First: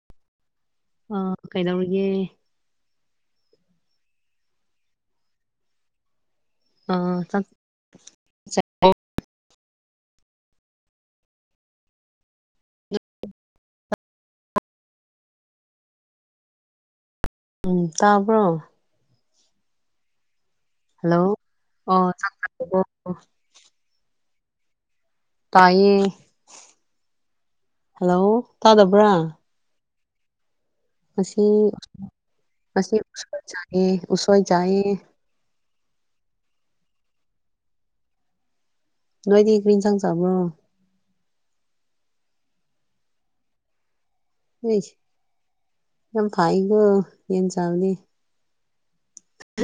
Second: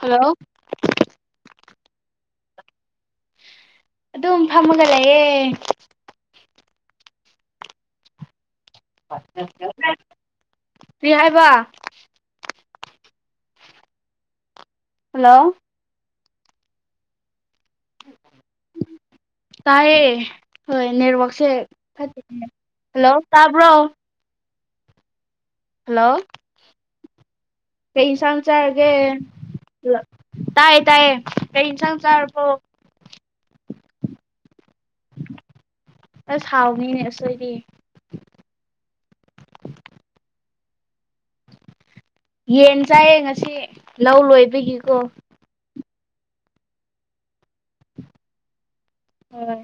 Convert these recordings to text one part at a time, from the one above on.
ꯍꯜꯂꯑꯣ ꯑ ꯀꯩꯗꯧꯔꯤꯒꯦ ꯑꯗꯨꯝ ꯐꯝꯃꯒ ꯂꯩꯌꯦ ꯑ ꯆꯥꯛ [unintelligible] ꯀꯔꯤ ꯍꯥꯏꯕ ꯍꯜꯂꯣ ꯎꯝ ꯇꯥꯕ꯭ꯔꯣ ꯇꯥꯏꯑꯦ ꯍꯣꯏ ꯍꯜꯂꯣ ꯅꯦꯠꯋꯛꯁꯦ ꯑꯣ ꯆꯥꯛ [unintelligible] ꯆꯥꯔꯕꯣ ꯍꯜꯂꯣ ꯇꯥꯕ꯭ꯔꯣ ꯇꯥꯏꯌꯦ ꯍꯜꯂꯣ ꯀꯩ ꯍꯜꯂꯣ ꯏꯟꯁꯥꯡ ꯆꯥꯔꯒꯦ ꯇꯥꯗꯕ꯭ꯔꯥ ꯇꯥꯏꯌꯦ ꯇꯥꯏꯌꯦ ꯉꯁꯤ ꯀꯩ ꯏꯟꯁꯥꯡ ꯆꯥꯔꯕꯣ ꯉꯁꯤ ꯎꯁꯣꯏ ꯆꯥꯏꯑ ꯎꯁꯣꯏ ꯆꯥꯏꯌꯦ ꯑꯁ ꯍꯥꯎꯅꯤꯅꯦ ꯑꯁꯣꯏꯗꯤ ꯅꯣꯏꯗꯤ ꯀ꯭ꯔꯤ ꯏꯟꯁꯥꯡ ꯆꯥꯕ꯭ꯔꯣ ꯌꯦꯟ ꯆꯥꯏꯌꯦ ꯉꯁꯤ ꯂꯧ ꯂꯣꯏꯕ ꯅꯝ ꯐꯥꯏꯒꯣ ꯌꯦꯟ ꯆꯥꯕꯗꯤ ꯍꯣꯏ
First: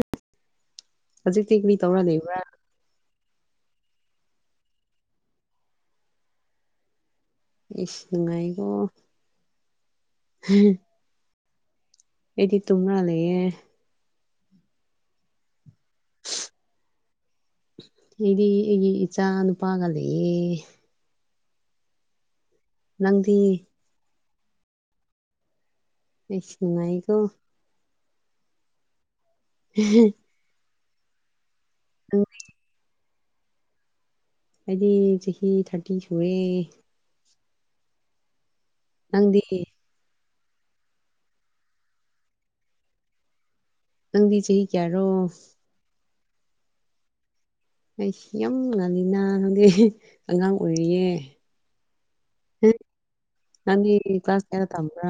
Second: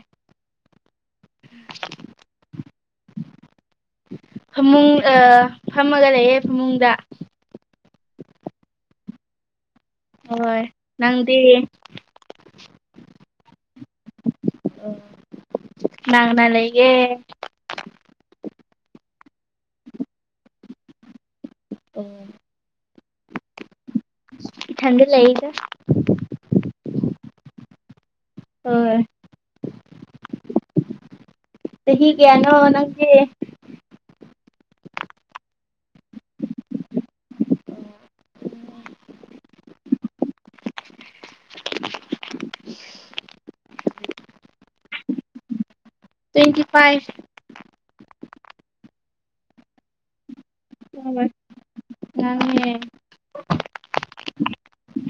ꯍꯧꯖꯤꯛꯇꯤ ꯀ꯭ꯔꯤ ꯇꯧꯔ ꯂꯩꯕ꯭ꯔꯥ ꯐꯃꯨꯡ ꯑ ꯐꯝꯃꯒ ꯂꯩꯌꯦ ꯐꯃꯨꯡꯗ ꯏꯁ ꯅꯨꯉꯥꯏꯒꯣ ꯅꯨꯉꯥꯏ ꯅꯪꯗꯤ ꯑꯩꯗꯤ ꯇꯨꯝ ꯂꯩꯌꯦ ꯀꯅꯥ ꯀꯅꯥ ꯂꯩꯒꯦ ꯃꯤꯗꯤ ꯑꯩꯒꯤ ꯏꯆꯥ ꯅꯨꯄꯥꯒ ꯂꯩꯌꯦ ꯎꯝ ꯅꯪꯗꯤ ꯏꯊꯟꯗ ꯂꯩꯒ ꯏꯁ ꯅꯨꯉꯥꯏꯀꯣ ꯍꯣ ꯍꯣꯏ [unintelligible] ꯆꯍꯤ ꯅꯪ ꯀꯌꯥꯅꯣ ꯅꯪꯁꯦ ꯑꯩꯗꯤ ꯆꯍꯤ ꯊꯥꯔꯇꯤ ꯁꯨꯔꯦ ꯅꯪꯗꯤ ꯅꯪꯗꯤ ꯆꯍꯤ ꯀꯌꯥꯔꯣ ꯇ꯭ꯋꯦꯟꯇꯤ ꯐꯥꯏꯚ ꯑꯩꯁ ꯌꯥꯝ ꯉꯟꯅ ꯅꯪꯗꯤ ꯑꯉꯥꯡ ꯑꯣꯏꯔꯤꯌꯦ [unintelligible] ꯅꯦ ꯅꯪꯒꯤ ꯀ꯭ꯂꯥꯁ ꯀꯦꯔ ꯇꯝꯕ꯭ꯔꯥ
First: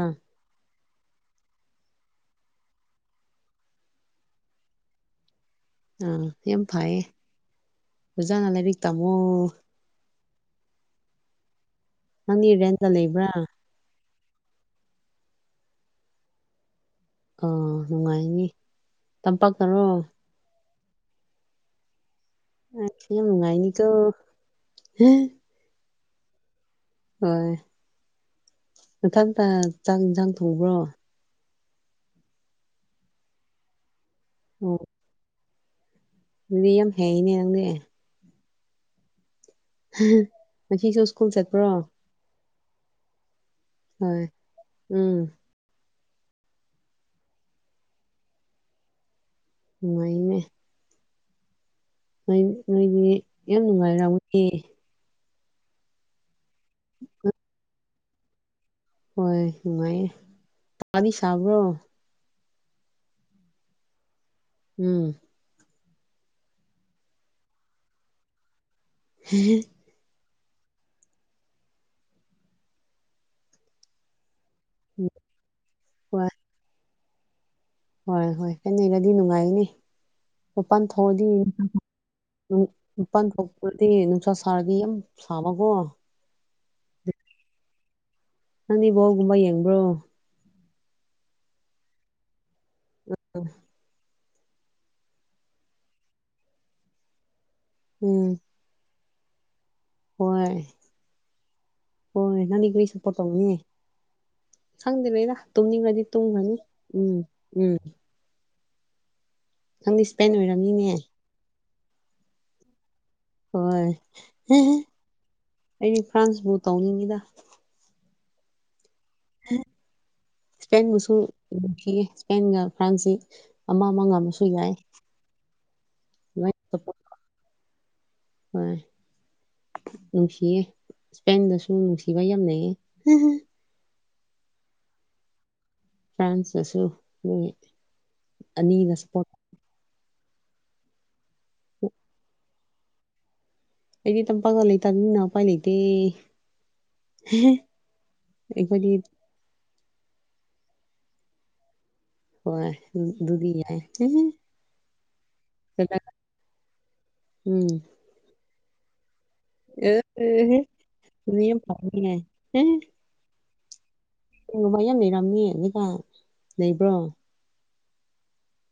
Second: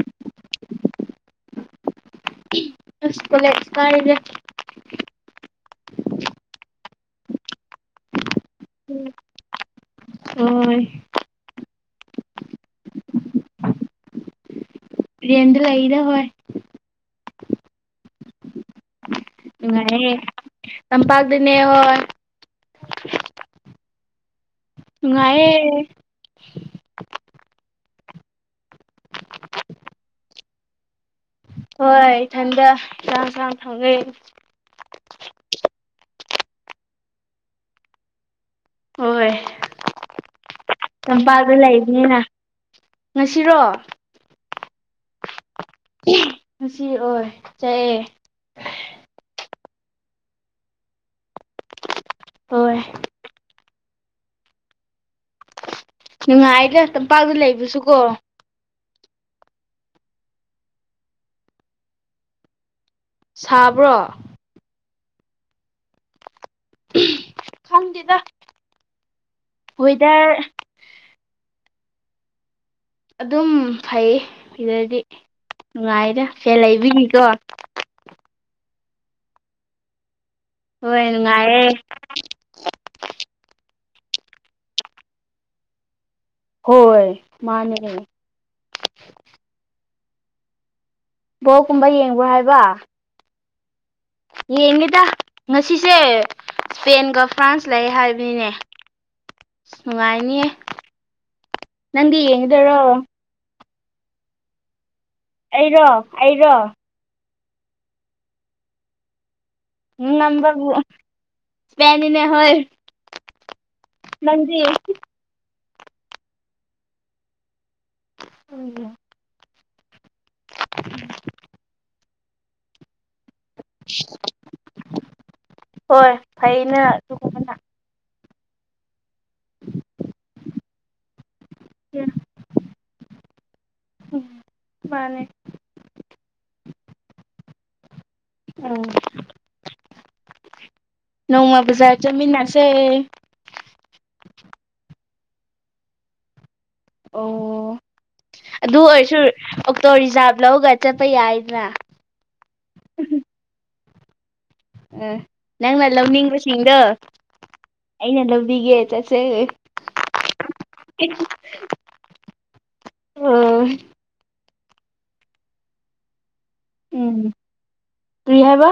ꯏꯁ ꯀꯣꯂꯦꯁ ꯀꯥꯔꯤꯅꯦ ꯑꯥ ꯌꯥꯝ ꯐꯩꯌꯦ ꯑꯣꯖꯥꯅ ꯂꯥꯏꯔꯤꯛ ꯇꯥꯝꯃꯣ ꯑꯣꯏ ꯅꯪꯗꯤ ꯔꯦꯟꯗ ꯂꯩꯕ꯭ꯔꯥ ꯔꯦꯟꯗ ꯂꯩꯗ ꯍꯣꯏ ꯑꯥ ꯅꯨꯡꯉꯥꯏꯅꯤ ꯇꯝꯄꯥꯛꯇꯔꯣ ꯎꯉꯑꯦ ꯇꯝꯄꯥꯛꯗꯅꯦ ꯍꯣ ꯑ ꯁꯤꯖ ꯅꯨꯡꯉꯥꯏꯅꯤꯀꯣ ꯅꯨꯉꯥꯏꯌꯦ ꯍꯣꯏ ꯃꯊꯥꯡ ꯇ ꯆꯥꯛ ꯌꯦꯟꯁꯥꯡ ꯊꯣꯕ꯭ꯔꯣ ꯍꯣꯏ ꯏꯊꯟꯗ ꯆꯥꯛ ꯆ ꯊꯛꯅꯩ ꯑꯣ ꯃꯤ ꯌꯥꯝ ꯍꯩꯅꯦ ꯑꯗꯨꯗꯤ ꯍꯣꯏ [unintelligible] ꯁ꯭ꯀꯨꯜ ꯇꯝꯄꯥꯛꯇ ꯆꯠꯄ꯭ꯔꯣ ꯂꯩꯕꯅꯤꯅ ꯉꯁꯤꯔꯣ ꯍꯣꯏ ꯎꯝ ꯉꯁꯤ ꯑꯣꯏ ꯆꯥꯛꯑꯦ ꯃꯩꯃꯦ ꯅꯣꯏ ꯍꯣꯏ ꯅꯣꯏꯗꯤ ꯌꯥꯝ ꯅꯨꯡꯉꯥꯏꯔꯝꯏ ꯅꯨꯡꯉꯥꯏꯗ꯭ꯔ ꯇꯝꯄꯥꯛꯇ ꯂꯩꯕꯁꯨꯀꯣ ꯍꯣꯏ ꯅꯨꯡꯉꯥꯏꯌꯦ ꯊꯗꯤ ꯁꯥꯕ꯭ꯔꯣ ꯁꯥꯕ꯭ꯔꯣ ꯎꯝ ꯈꯪꯗꯦꯗ [unintelligible] ꯋꯦꯗꯔ ꯑꯗꯨꯝ ꯐꯩꯌꯦ ꯁꯤꯗꯗꯤ ꯍꯣꯏ ꯅꯨꯡꯉꯥꯏꯗ ꯐꯦ ꯂꯩꯕꯤꯒꯤꯀꯣ ꯍꯣꯏ ꯍꯣꯏ ꯐꯦꯟ ꯂꯩꯔꯗꯤ ꯅꯨꯡꯉꯥꯏꯅꯤ ꯃꯄꯥꯟ ꯍꯣꯏ ꯊꯣꯛꯑꯗꯤ ꯅꯨꯡꯉꯥꯏꯌꯦ ꯅꯪ ꯅꯤꯄꯥꯟ ꯊꯣꯛꯄꯗꯤ ꯅꯨꯡꯁꯥ ꯁꯥꯔꯗꯤ ꯌꯥꯝ ꯁꯥꯕꯀꯣ ꯍꯣꯏ ꯃꯥꯅꯦ ꯀꯩꯅꯣ ꯅꯪꯗꯤ ꯕꯣꯜꯒꯨꯝꯕ ꯌꯦꯡꯕ꯭ꯔꯣ ꯕꯣꯛꯀꯨꯝꯕ ꯌꯦꯡꯕ꯭ꯔꯣ ꯍꯥꯏꯕ [unintelligible] ꯌꯦꯡꯉꯤꯗ ꯉꯁꯤꯁꯦ ꯏꯁꯄꯦꯟꯒ ꯐ꯭ꯔꯥꯟꯁ ꯂꯩ ꯎꯝ ꯍꯥꯏꯕꯅꯤꯅꯦ ꯅꯨꯡꯉꯥꯏꯅꯤꯌꯦ ꯍꯣꯏ ꯅꯪꯗꯤ ꯍꯣꯏ ꯅꯪꯗꯤ ꯌꯦꯡꯒꯗꯔꯣ ꯀꯔꯤ ꯁꯞꯄꯣꯔꯠ__ ꯇꯧꯅꯤꯡꯉꯦ ꯈꯪꯗꯔꯤꯗ ꯑꯩꯔꯣ ꯇꯨꯝꯅꯤꯡꯉꯗꯤ ꯇꯨꯝꯒꯅꯤ ꯑꯩꯔꯣ ꯎꯝ ꯎꯝ ꯅꯪꯗꯤ ꯏꯁꯄꯦꯟ ꯉꯟꯕꯕꯨ ꯑꯣꯏꯔꯝꯅꯤꯅꯦ ꯁꯄꯦꯟꯅꯤꯅꯦ ꯍꯣꯏ ꯍꯣꯏ ꯅꯪꯗꯤ ꯑꯩꯗꯤ ꯐ꯭ꯔꯥꯟꯁꯕꯨꯨ ꯇꯧꯅꯤꯡꯉꯤꯗ [unintelligible] ꯏꯁꯄꯦꯟꯕꯨꯁꯨ ꯅꯨꯡꯁꯤꯌꯦ ꯏꯁꯄꯦꯟꯒ ꯐ꯭ꯔꯥꯟꯁꯁꯤ ꯑꯃ ꯑꯃ ꯉꯝꯃꯁꯨ ꯌꯥꯏ ꯍꯣꯏ ꯂꯣꯏ ꯐꯩꯅ ꯑꯗꯨꯒꯨꯝꯕꯅ ꯍꯣꯏ ꯅꯨꯡꯁꯤꯌꯦ ꯏꯁꯄꯦꯟꯗꯁꯨ ꯅꯨꯡꯁꯤꯕ ꯌꯥꯝꯅꯩꯌꯦ ꯎꯝ ꯃꯥꯅꯦ ꯐ꯭ꯔꯥꯟꯁꯁꯨ ꯏꯪꯉꯦ ꯎꯝ ꯅꯣꯡꯃꯥ ꯕꯖꯥꯔ ꯆꯠꯃꯤꯟꯅꯁꯦ ꯑꯩꯗꯤ ꯇꯝꯄꯥꯛꯇ ꯂꯩ ꯇꯅꯤꯅ ꯎꯄꯥꯏ ꯂꯩꯇꯦ ꯑꯣ ꯑꯗꯨ ꯑꯩꯈꯣꯏꯗꯤ ꯑꯣꯏꯔꯁꯨ ꯑꯣꯛꯇꯣ ꯔꯤꯖꯥꯕ ꯂꯧꯔꯒ ꯆꯠꯄ ꯌꯥꯏꯗꯅ ꯍꯣꯏ ꯑꯗꯨꯗꯤ ꯌꯥꯏ ꯑꯥ ꯅꯪꯅ ꯂꯧꯅꯤꯡꯕꯁꯤꯡꯗꯣ ꯎꯝ ꯑꯩꯅ ꯂꯧꯕꯤꯒꯦ ꯆꯠꯁꯦ ꯑꯦ ꯑꯦꯍꯦ ꯑꯗꯨꯗꯤ ꯌꯥꯝ ꯄꯪꯉꯤꯅꯦ ꯑꯣꯏ ꯎ ꯃꯌꯥꯝ ꯂꯩꯔꯝꯅꯤ ꯖꯤꯛꯀꯥꯟ ꯂꯩꯕ꯭ꯔꯣ ꯇ꯭ꯔꯤ ꯍꯥꯏꯕ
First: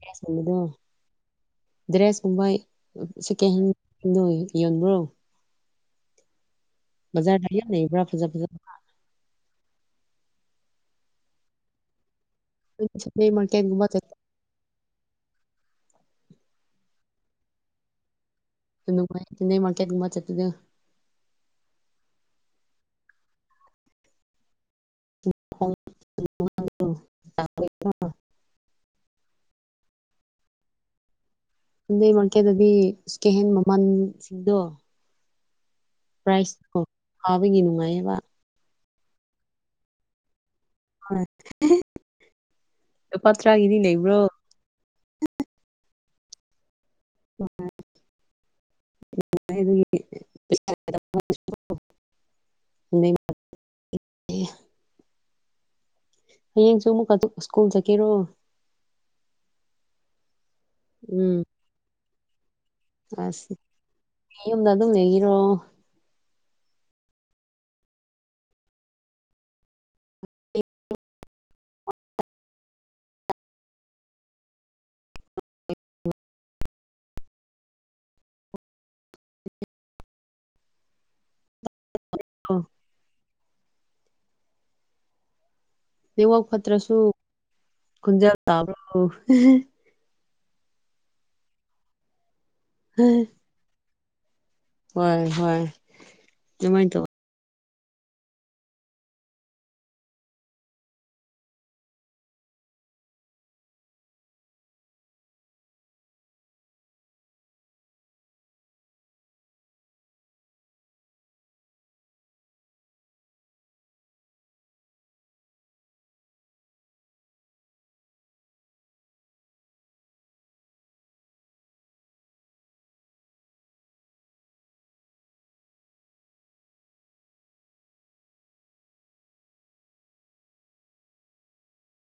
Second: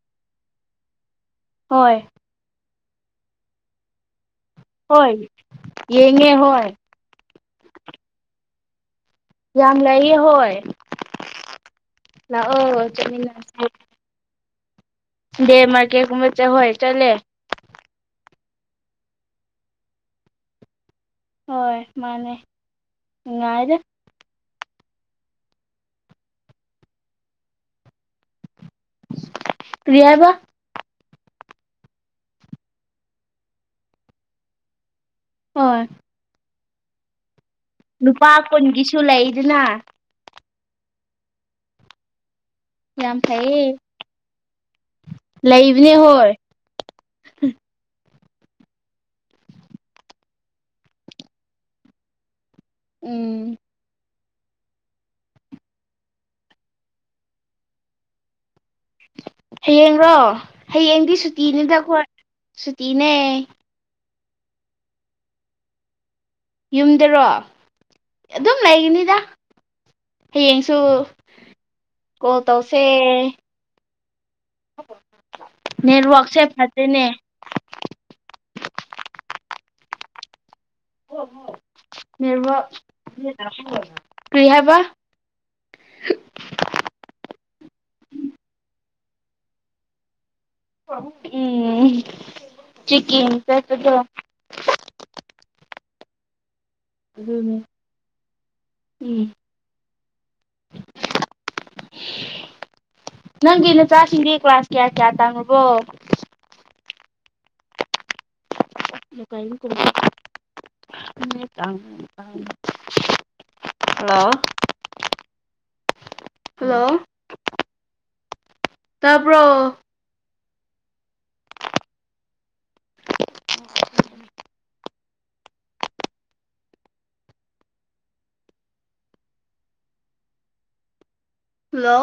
ꯗ꯭ꯔꯦꯁ ꯒꯨꯝꯕꯗꯣ ꯍꯣꯏ ꯗ꯭ꯔꯦꯁ ꯀꯨꯝꯕ ꯁꯦꯀꯦꯟ ꯍꯦꯟ ꯅꯣꯏ ꯌꯣꯟꯕ꯭ꯔꯣ ꯍꯣꯏ ꯌꯦꯡꯉꯦ ꯍꯣꯏ ꯕꯖꯥꯔꯗ ꯌꯝ ꯂꯩꯕ꯭ꯔꯥ ꯐꯖꯥ ꯐꯖꯕ ꯌꯥꯝ ꯂꯩꯌꯦ ꯍꯣꯏ ꯂꯥꯛꯑꯣ ꯁꯟꯗꯦ ꯆꯠꯃꯤꯟꯅꯔꯁꯦ ꯃꯥꯔꯀꯦꯠꯒꯨꯝꯕ ꯆꯠꯄ ꯗꯦ ꯃꯥꯔꯀꯦꯀꯨꯝꯕ ꯆꯥ ꯍꯣꯏ ꯆꯠꯂꯦ ꯑꯗꯨ [unintelligible] ꯃꯥꯔꯀꯦꯠꯀꯨꯝꯕ ꯆꯠꯄꯗꯣ ꯍꯣꯏ ꯃꯥꯅꯦ ꯅꯨꯡꯉꯥꯏꯗ [unintelligible] ꯀ꯭ꯔꯤ ꯍꯥꯏꯕ ꯗꯦ ꯃꯥꯔꯀꯦꯠꯗꯗꯤ ꯏꯁ ꯀꯩ ꯍꯥꯏꯅꯤ ꯃꯃꯜꯁꯤꯡꯗꯣ ꯍꯣꯏ ꯄ꯭ꯔꯥꯏꯁ ꯐꯕꯒꯤ ꯅꯨꯡꯉꯥꯏ ꯅꯨꯄꯥ ꯀꯨꯟꯒꯤꯁꯨ ꯂꯩꯗꯅ ꯍꯣꯏ ꯌꯥꯝ ꯂꯨꯄꯥ ꯐꯩꯌꯦ ꯇꯔꯥꯒꯤꯗꯤ ꯂꯩꯕ꯭ꯔꯣ ꯂꯩꯕꯅꯦ ꯍꯣꯏ [unintelligible] [unintelligible] ꯎꯝ ꯍꯌꯦꯡꯁꯨ ꯑꯃꯨꯛꯀꯥꯖꯨ ꯁ꯭ꯀꯨꯜ ꯆꯠꯀꯦꯔꯣ ꯍꯌꯦꯡꯔꯣ ꯍꯌꯦꯡꯗꯤ ꯎꯝ ꯁꯨꯇꯤꯅꯤꯗ ꯑꯈꯣꯏ ꯑꯁ ꯅꯌꯨꯝꯗ ꯑꯗꯨꯝ ꯂꯩꯒꯤꯔꯣ ꯌꯨꯝꯗꯔꯣ ꯑꯗꯨꯝ ꯂꯩꯒꯅꯤꯗ ꯍꯌꯦꯡꯁꯨ ꯀꯣꯜ ꯇꯧꯁꯦ ꯅꯦꯠꯋꯥꯛꯁꯦ ꯐꯠꯇꯦꯅꯦ ꯅꯦꯠꯋꯥꯛ [unintelligible] ꯀ꯭ꯔꯤ ꯍꯥꯏꯕ ꯅꯦꯠꯋꯥꯛ ꯐꯠꯇ꯭ꯔꯥꯁꯨ ꯈꯣꯟꯖꯦꯜ ꯇꯥꯕ꯭ꯔꯣ ꯎꯝ ꯆꯤꯀꯤꯝ ꯆꯠꯄꯗꯣ ꯍꯣꯏ ꯍꯣꯏ ꯑꯗꯨꯃꯥꯏꯟ ꯇꯧꯕ ꯑꯗꯨꯅꯦ ꯎꯝ ꯅꯪꯒꯤ ꯅꯆꯥꯁꯤꯡꯗꯤ ꯀ꯭ꯂꯥꯁ ꯀꯌꯥ ꯀꯌꯥ ꯇꯥꯝꯔꯕꯣ [unintelligible] ꯍꯜꯂꯣ ꯍꯜꯂꯣ ꯇꯕ꯭ꯔꯣ ꯍꯜꯂꯣ